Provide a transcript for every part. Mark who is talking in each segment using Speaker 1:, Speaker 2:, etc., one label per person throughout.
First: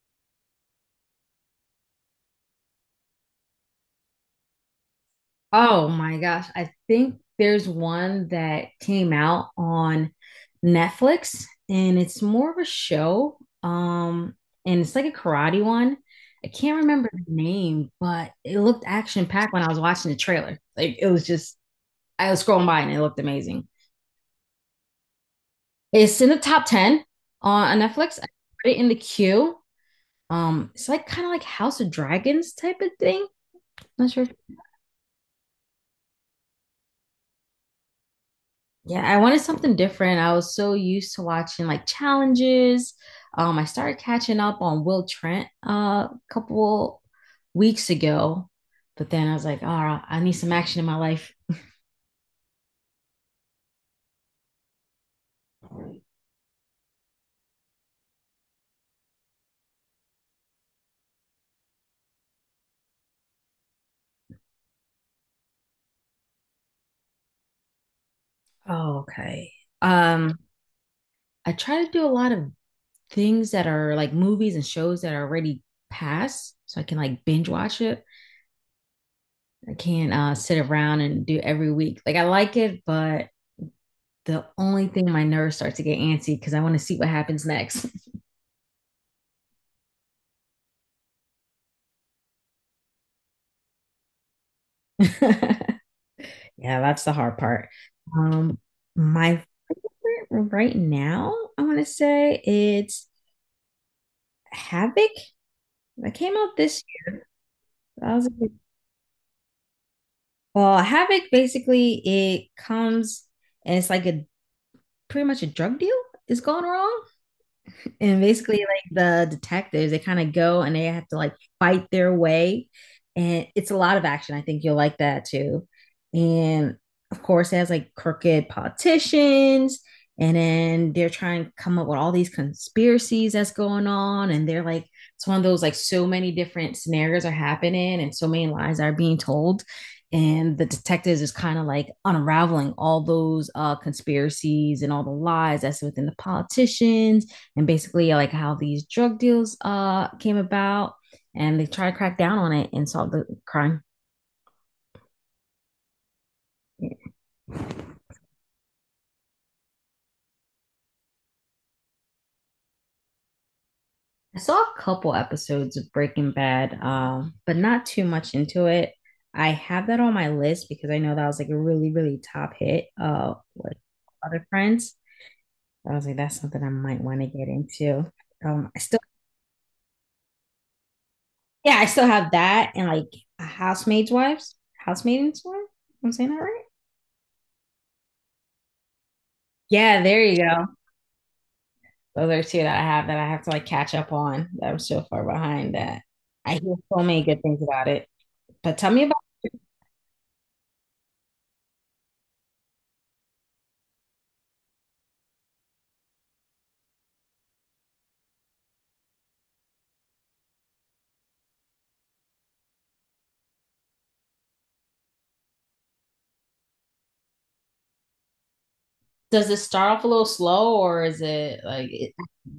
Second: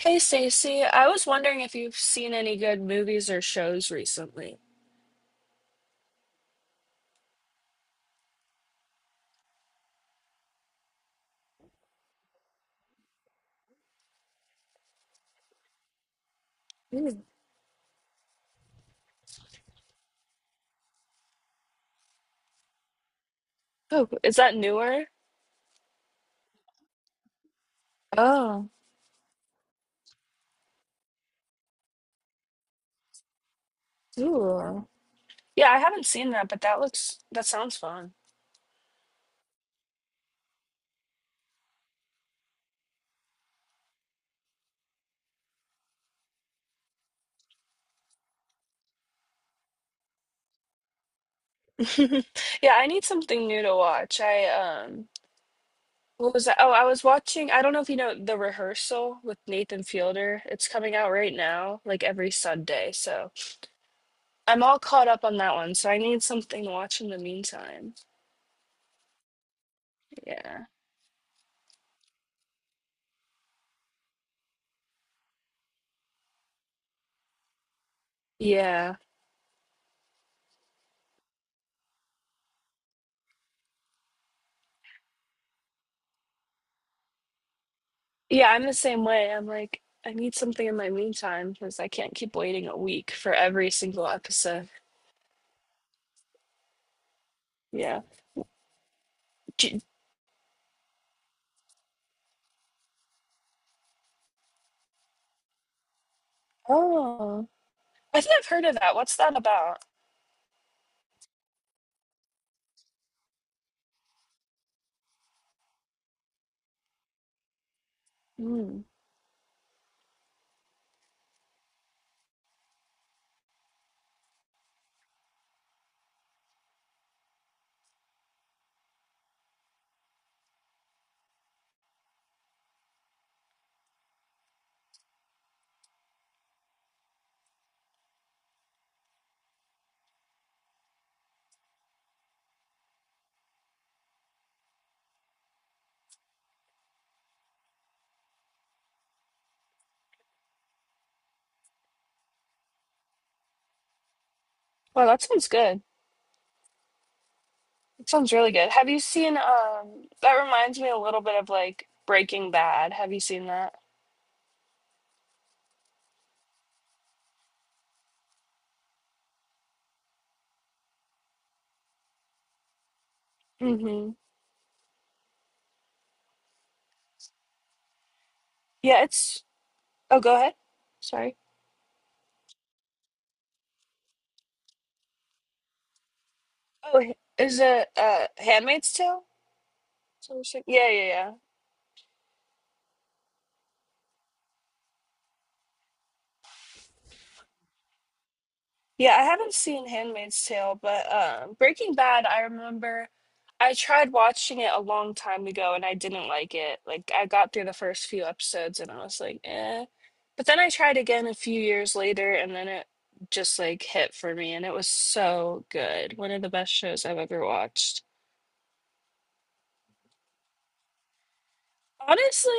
Speaker 1: Hey Stacey, I was wondering if you've seen any good movies or shows recently.
Speaker 2: Oh my gosh. I think there's one that came out on Netflix and it's more of a show. Um, and it's like a karate one. I can't remember the
Speaker 1: Ooh.
Speaker 2: name, but it looked action packed when I was watching the trailer. I was scrolling by and it looked amazing.
Speaker 1: Oh, is that newer?
Speaker 2: It's in the top 10 on Netflix. I put
Speaker 1: Oh,
Speaker 2: it in the queue. It's like kind of like House of Dragons type of thing. Not sure. if
Speaker 1: cool. Yeah, I haven't seen that, but that sounds fun.
Speaker 2: Yeah, I wanted something different. I was so used to watching like challenges. I started catching up on Will Trent a couple weeks ago, but then I was like, oh, I need some action in my life.
Speaker 1: Yeah, I need something new to watch. I what was that? Oh, I was watching, I don't know if you know The Rehearsal with Nathan Fielder. It's coming out right now, like every Sunday. So I'm all caught up on that one, so I need something to watch in the meantime.
Speaker 2: Oh, okay. Um,
Speaker 1: Yeah.
Speaker 2: I try to do a lot of things that are like movies and shows that are already past, so I can like binge watch it.
Speaker 1: Yeah.
Speaker 2: I can't sit around and do every week. Like I like it, but the only thing my nerves start to get antsy because I want to see what happens next.
Speaker 1: Yeah, I'm the same way. I'm like, I need something in my meantime because I can't keep waiting a week for every single episode.
Speaker 2: Yeah, that's the hard part.
Speaker 1: Yeah.
Speaker 2: Um, my
Speaker 1: J-
Speaker 2: favorite right now, I want to say it's Havoc that came out this year.
Speaker 1: Oh,
Speaker 2: That
Speaker 1: I
Speaker 2: was a
Speaker 1: think I've
Speaker 2: good-
Speaker 1: heard of that. What's that about?
Speaker 2: Well, Havoc basically it comes and it's like a pretty much a drug deal is going wrong. And basically
Speaker 1: Mm.
Speaker 2: like the detectives they kind of go and they have to like fight their way, and it's a lot of action. I think you'll like that too. And of course it has like crooked politicians, and then they're trying to come up with all these conspiracies that's going on, and they're like it's one of those like so many different scenarios are happening and so many lies are being told. And the detectives is kind of like unraveling all those conspiracies and all the lies that's within the politicians, and basically like how these drug deals came about, and they try to crack down on it and solve the crime.
Speaker 1: Well, that sounds good.
Speaker 2: Yeah.
Speaker 1: That sounds really good. Have you seen, that reminds me a little bit of like Breaking Bad. Have you seen that?
Speaker 2: I saw a couple episodes of Breaking Bad, but not too much into it. I have that on my list because I know that was like a really, really top hit with
Speaker 1: Mm-hmm.
Speaker 2: other friends. I was like, that's something I might want to get into. Um, I still,
Speaker 1: Yeah, it's, oh, go ahead. Sorry.
Speaker 2: yeah, I still have that and like Housemaid's Wives, Housemaid's Wife. I'm saying that right?
Speaker 1: Oh, is it, Handmaid's Tale?
Speaker 2: Yeah, there you
Speaker 1: Some shit?
Speaker 2: go.
Speaker 1: Yeah, yeah, yeah.
Speaker 2: Those are two that I have to like catch up on. That I'm so far behind that I hear so many good things about it. But tell me about
Speaker 1: Yeah, I haven't seen Handmaid's Tale, but Breaking Bad, I remember I tried watching it a long time ago and I didn't like it. Like, I got through the first few episodes and I was like, eh. But then I tried again a few years later and then it just like hit for me and it was so good. One of the best shows I've ever watched.
Speaker 2: Does it start off a little slow or is it
Speaker 1: Honestly,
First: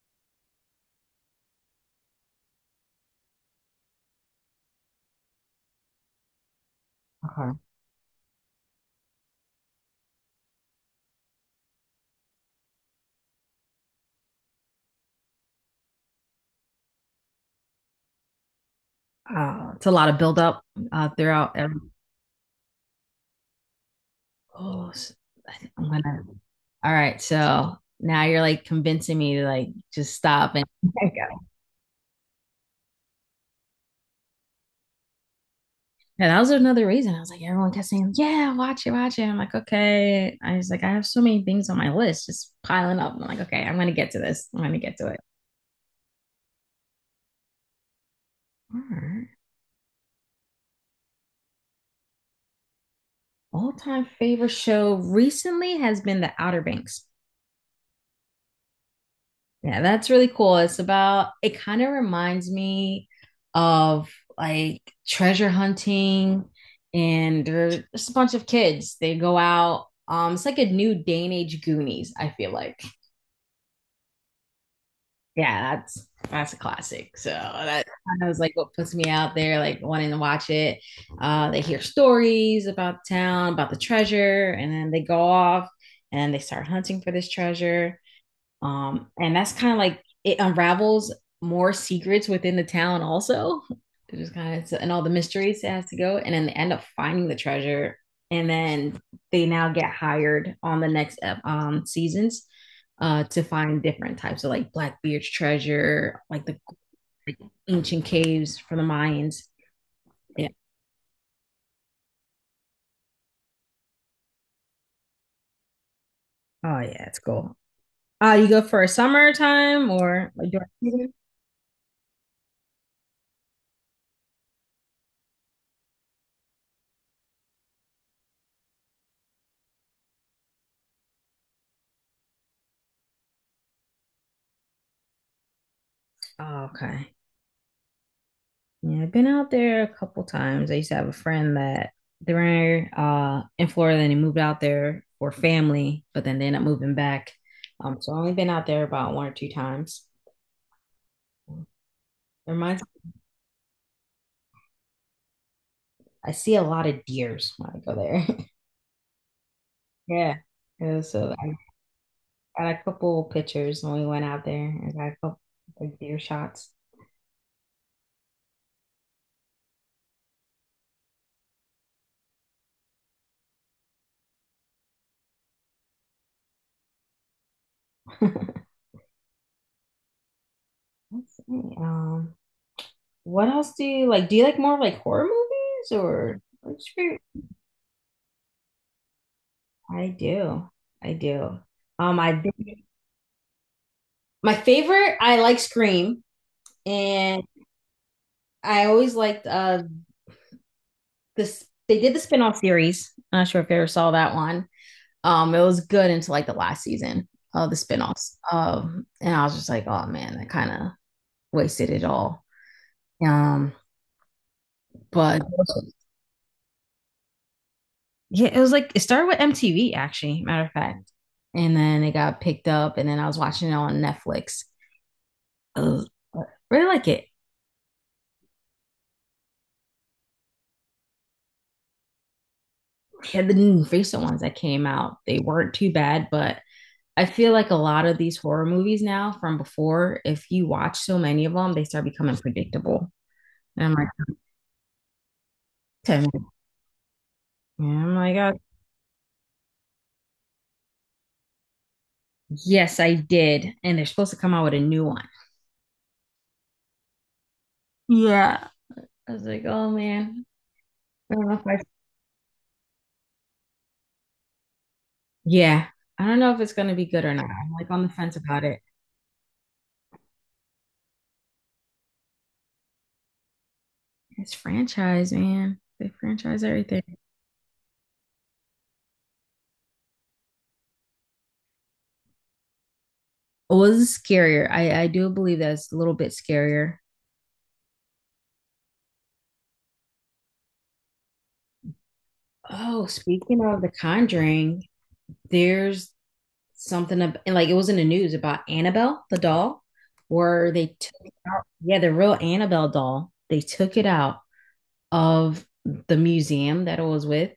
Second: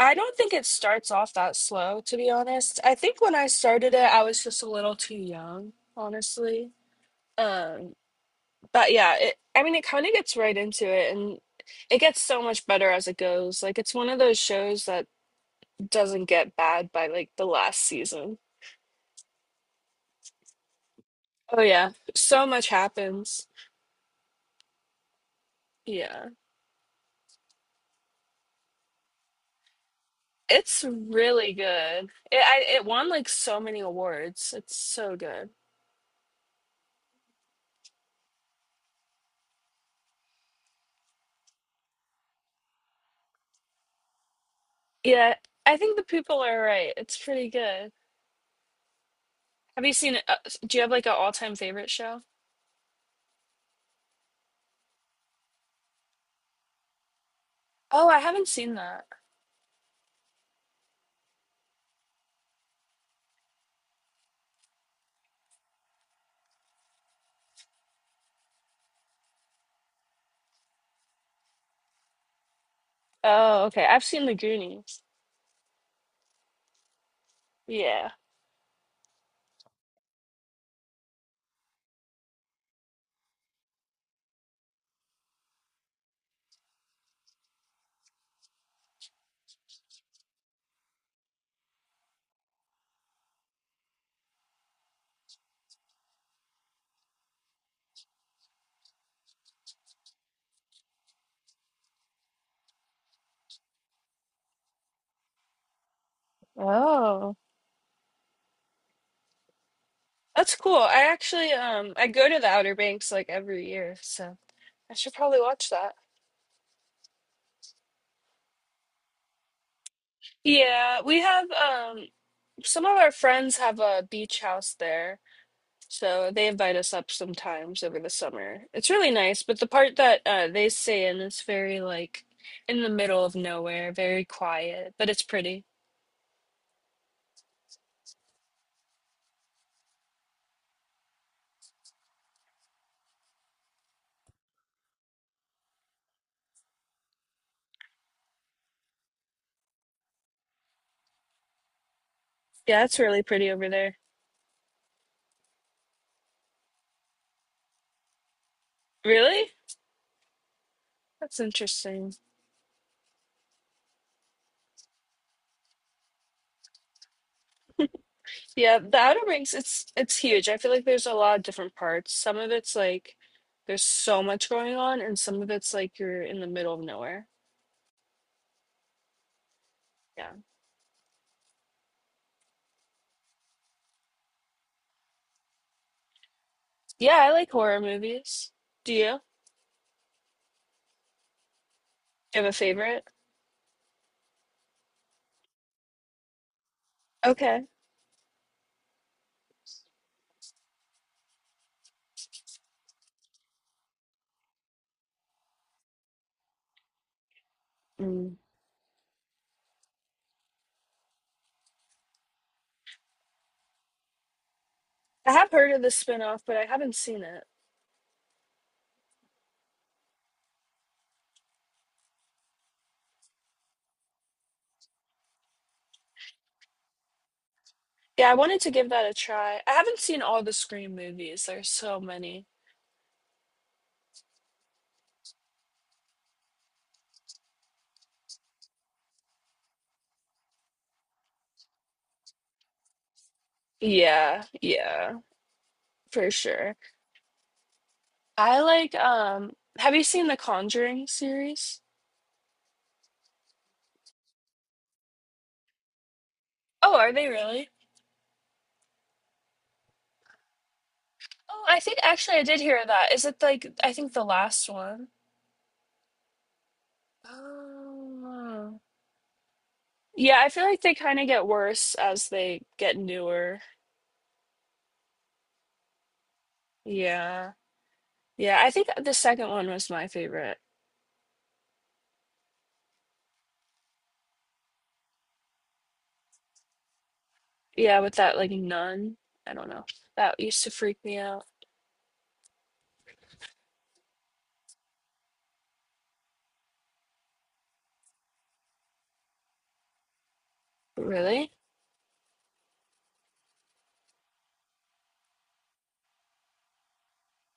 Speaker 1: I don't think it starts off that slow, to be honest. I think when I started it, I was just a little too young, honestly.
Speaker 2: okay.
Speaker 1: um. But yeah, I mean, it kind of gets right into it and it gets so much better as it goes. Like, it's one of those shows that doesn't get bad by like the last season.
Speaker 2: It's a lot of buildup throughout
Speaker 1: Oh,
Speaker 2: every
Speaker 1: yeah. So much happens.
Speaker 2: Oh, s- I think I'm gonna.
Speaker 1: Yeah.
Speaker 2: All right, so now you're like convincing me to like just stop and.
Speaker 1: It's
Speaker 2: Okay, got it.
Speaker 1: really good. It won like so many awards. It's so good.
Speaker 2: And that was another reason. I was like, everyone kept saying, "Yeah, watch it, watch it." I'm like, okay. I was like, I have so many things on my list, just piling up. I'm like, okay, I'm gonna get to this. I'm gonna get to it.
Speaker 1: Yeah. I think the people are right. It's pretty good.
Speaker 2: All right.
Speaker 1: Have you seen, do you have like an all-time favorite show?
Speaker 2: All-time favorite show recently has been The Outer Banks.
Speaker 1: Oh, I haven't seen that.
Speaker 2: Yeah, that's really cool. It's about, it kind of reminds me of like treasure hunting, and there's just a bunch of kids. They go out. It's like a new day and age Goonies, I feel like.
Speaker 1: Oh, okay. I've seen The Goonies.
Speaker 2: Yeah, that's a classic. So that
Speaker 1: Yeah.
Speaker 2: kind of was like what puts me out there, like wanting to watch it. They hear stories about town, about the treasure, and then they go off and they start hunting for this treasure. And that's kind of like it unravels more secrets within the town also. It just kind of and all the mysteries it has to go, and then they end up finding the treasure, and then they now get hired on the next seasons to find different types of like Blackbeard's treasure,
Speaker 1: Oh.
Speaker 2: like, ancient caves from the Mayans. Yeah.
Speaker 1: That's cool. I actually I go to the Outer Banks like every year, so I should probably watch that.
Speaker 2: Oh yeah, it's cool. You go for a summertime or like during
Speaker 1: Yeah,
Speaker 2: season?
Speaker 1: we have some of our friends have a beach house there. So they invite us up sometimes over the summer. It's really nice, but the part that they stay in is very like in the middle of nowhere, very quiet, but it's pretty.
Speaker 2: Oh, okay. Yeah, I've been out there a couple times. I used to have a friend that they were in Florida and they moved out there for family, but then they ended up moving back. So I've only been out there about one or two times. It reminds
Speaker 1: Yeah, it's really pretty over there.
Speaker 2: I see a lot of deers when I go there.
Speaker 1: Really?
Speaker 2: Yeah. Yeah, so
Speaker 1: That's
Speaker 2: I
Speaker 1: interesting.
Speaker 2: got a couple pictures when we went out there. I got a couple like deer shots.
Speaker 1: Yeah, the Outer Banks, it's huge. I feel like there's a lot of different parts. Some of it's like there's so much going on, and some of it's like you're in the middle of nowhere.
Speaker 2: Let's
Speaker 1: Yeah.
Speaker 2: see. What else do you like? Do you like more like horror movies or what's
Speaker 1: Yeah,
Speaker 2: your
Speaker 1: I like horror movies. Do you?
Speaker 2: I do. I do.
Speaker 1: Do
Speaker 2: I've
Speaker 1: you have a
Speaker 2: been
Speaker 1: favorite?
Speaker 2: My favorite, I like Scream, and
Speaker 1: Okay.
Speaker 2: I always liked this. They did the spinoff series. I'm not sure if you ever saw that one. It was good until like the last season of the spinoffs.
Speaker 1: Mm.
Speaker 2: And I was just like, oh man, I kind of wasted it all. Um,
Speaker 1: I
Speaker 2: but
Speaker 1: have heard of the spin-off, but I haven't seen it.
Speaker 2: Yeah, it was like it started with MTV actually, matter of fact, and then it got picked up, and then I was watching it on Netflix. I really like it.
Speaker 1: Yeah, I wanted to give that a try. I haven't seen all the Scream movies. There's so many.
Speaker 2: Yeah, the recent ones that came out, they weren't too bad, but I feel like a lot of these horror movies now from before, if you watch so many of them, they start becoming predictable. And I'm like,
Speaker 1: Yeah, yeah,
Speaker 2: okay.
Speaker 1: for sure.
Speaker 2: And I'm like, "Oh,
Speaker 1: I like have you seen the Conjuring series?
Speaker 2: yes, I did. And they're supposed to come out with a new one.
Speaker 1: Oh, are they really?
Speaker 2: Yeah. I was like, oh man, I don't know
Speaker 1: Oh,
Speaker 2: if
Speaker 1: I
Speaker 2: I,
Speaker 1: think actually I did hear that. Is it like I think the last one?
Speaker 2: yeah, I don't know if it's gonna be good or not. I'm like on the fence about it.
Speaker 1: Oh. Yeah, I feel like they kind of get worse as they get newer.
Speaker 2: It's franchise, man. They franchise everything.
Speaker 1: Yeah. Yeah, I think the second one was my favorite.
Speaker 2: What was scarier? I do believe that's a little bit scarier.
Speaker 1: Yeah, with that like nun. I don't know. That used to freak me out.
Speaker 2: Oh, speaking of The Conjuring, there's and like it was in the news about Annabelle the doll where they took it
Speaker 1: Really?
Speaker 2: out. Yeah, the real Annabelle doll. They took it out of the museum that it was with,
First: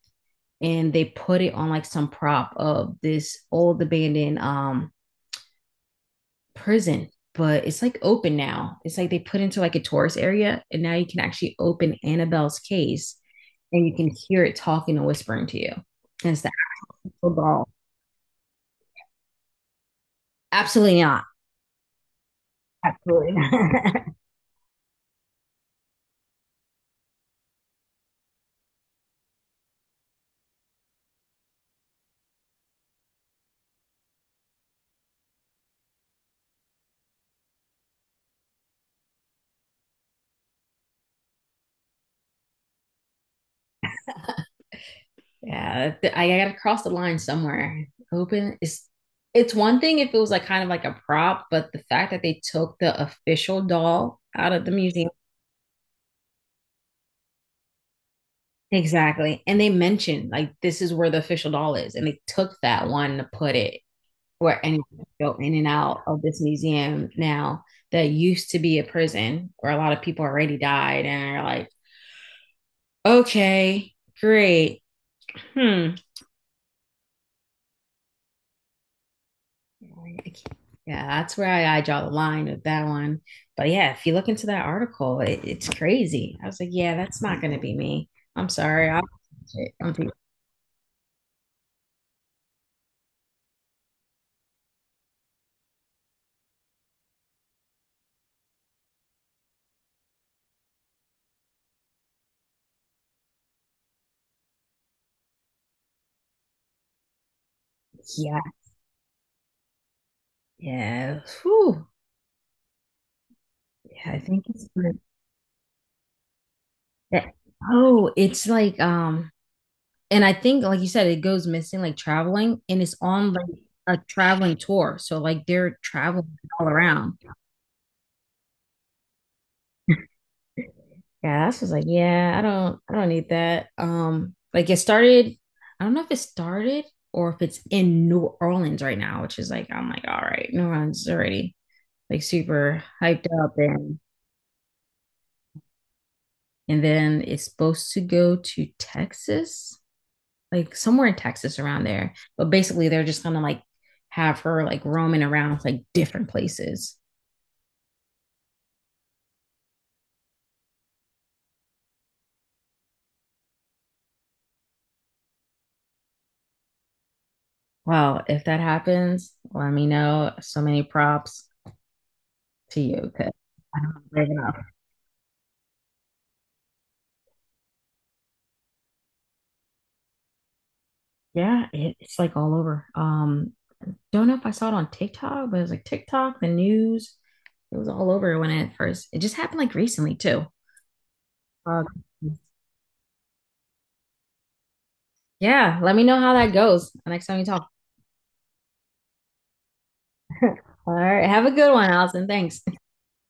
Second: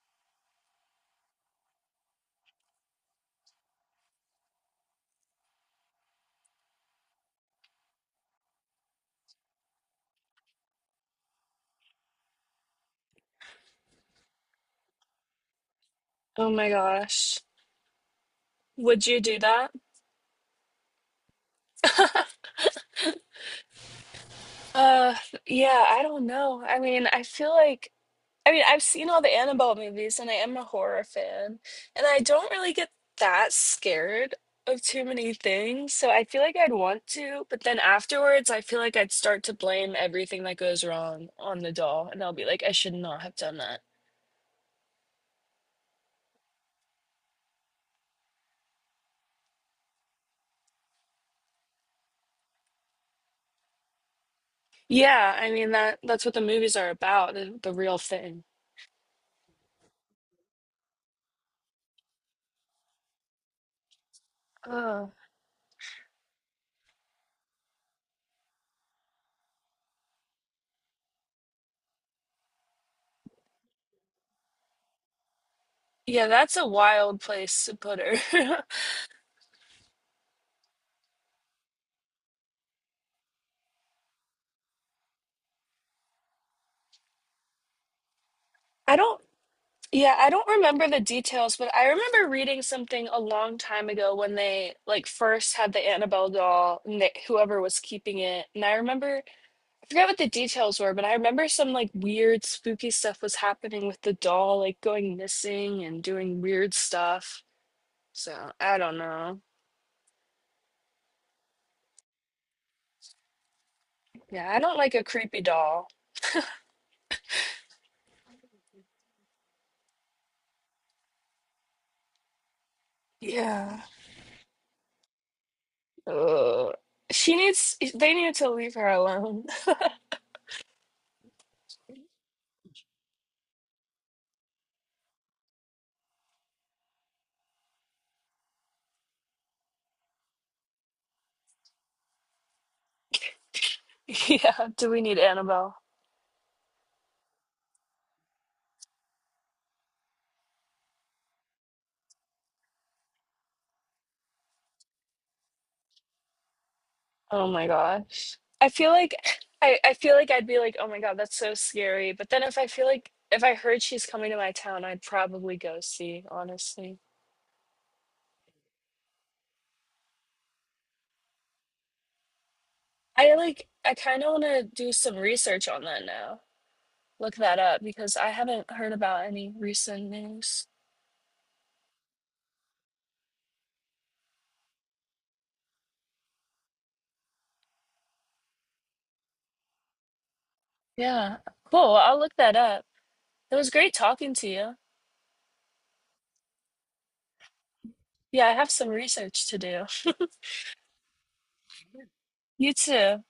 Speaker 2: and they put it on like some prop of this old abandoned prison, but it's like open now. It's like they put into like a tourist area, and now you can actually open Annabelle's case and you can hear it talking and whispering to you, and it's
Speaker 1: Oh
Speaker 2: the
Speaker 1: my
Speaker 2: actual
Speaker 1: gosh.
Speaker 2: doll.
Speaker 1: Would you do that?
Speaker 2: Absolutely not. Absolutely not.
Speaker 1: Uh, yeah, I don't know. I mean, I feel like I mean, I've seen all the Annabelle movies and I am a horror fan, and I don't really get that scared of too many things. So I feel like I'd want to, but then afterwards, I feel like I'd start to blame everything that goes wrong on the doll, and I'll be like, I should not have done that.
Speaker 2: Yeah, I gotta cross the line somewhere. Open is it's one thing if it was like kind of like a prop, but the fact that they took the official doll out of the museum.
Speaker 1: Yeah, I mean that's what the movies are about, the real thing.
Speaker 2: Exactly. And they mentioned like this is where the official doll is. And they took that one to put it where anyone can
Speaker 1: Oh
Speaker 2: go in and out of this museum now, that used to be a prison where a lot of people already died, and are like, okay, great. Hmm.
Speaker 1: yeah, that's a wild place to put her.
Speaker 2: Like, I can't- Yeah, that's where I draw the line with that one. But yeah, if you look into that article, it, it's crazy. I was like, yeah, that's not going to be me. I'm sorry.
Speaker 1: I
Speaker 2: I'll,
Speaker 1: don't
Speaker 2: I'm thinking,
Speaker 1: Yeah, I don't remember the details, but I remember reading something a long time ago when they like first had the Annabelle doll and whoever was keeping it. I forgot what the details were, but I remember some like weird spooky stuff was happening with the doll, like going missing and doing weird stuff. So,
Speaker 2: yeah,
Speaker 1: I don't know.
Speaker 2: yeah. Whew. Yeah, I think
Speaker 1: Yeah, I
Speaker 2: it's
Speaker 1: don't
Speaker 2: like
Speaker 1: like a creepy doll.
Speaker 2: that. Oh, it's like and I think like you said, it goes missing like traveling, and it's on like
Speaker 1: Yeah.
Speaker 2: a traveling tour. So like they're traveling all
Speaker 1: Ugh.
Speaker 2: around.
Speaker 1: They need to leave her alone.
Speaker 2: Yeah, that's just like, yeah, I don't need that. Like it started, I don't know if it started or if it's in New Orleans right now, which is like I'm like, all right, New Orleans is already like super hyped up, and
Speaker 1: Yeah, do we need Annabelle?
Speaker 2: then it's supposed to go to Texas, like somewhere in Texas around there. But basically they're just gonna like have her like roaming around like different places.
Speaker 1: Oh my gosh. I feel like I'd be like, oh my God, that's so scary. But then if I feel like if I heard she's coming to my town, I'd probably go see, honestly.
Speaker 2: Well, if that happens, let me know. So many props to you because I
Speaker 1: I kind of
Speaker 2: don't
Speaker 1: want
Speaker 2: know.
Speaker 1: to do some research on that now. Look that up because I haven't heard about any recent news.
Speaker 2: Yeah, it, it's like all over. Don't know if I saw it on TikTok, but it was like TikTok, the news. It was all over when it first. It just happened like recently too.
Speaker 1: Yeah,
Speaker 2: Uh,
Speaker 1: cool. I'll look that up. It was great talking to you.
Speaker 2: yeah, let me know how that goes the next time you talk.
Speaker 1: Yeah, I have some research to do.
Speaker 2: All right, have a good one, Allison. Thanks.
Speaker 1: You too.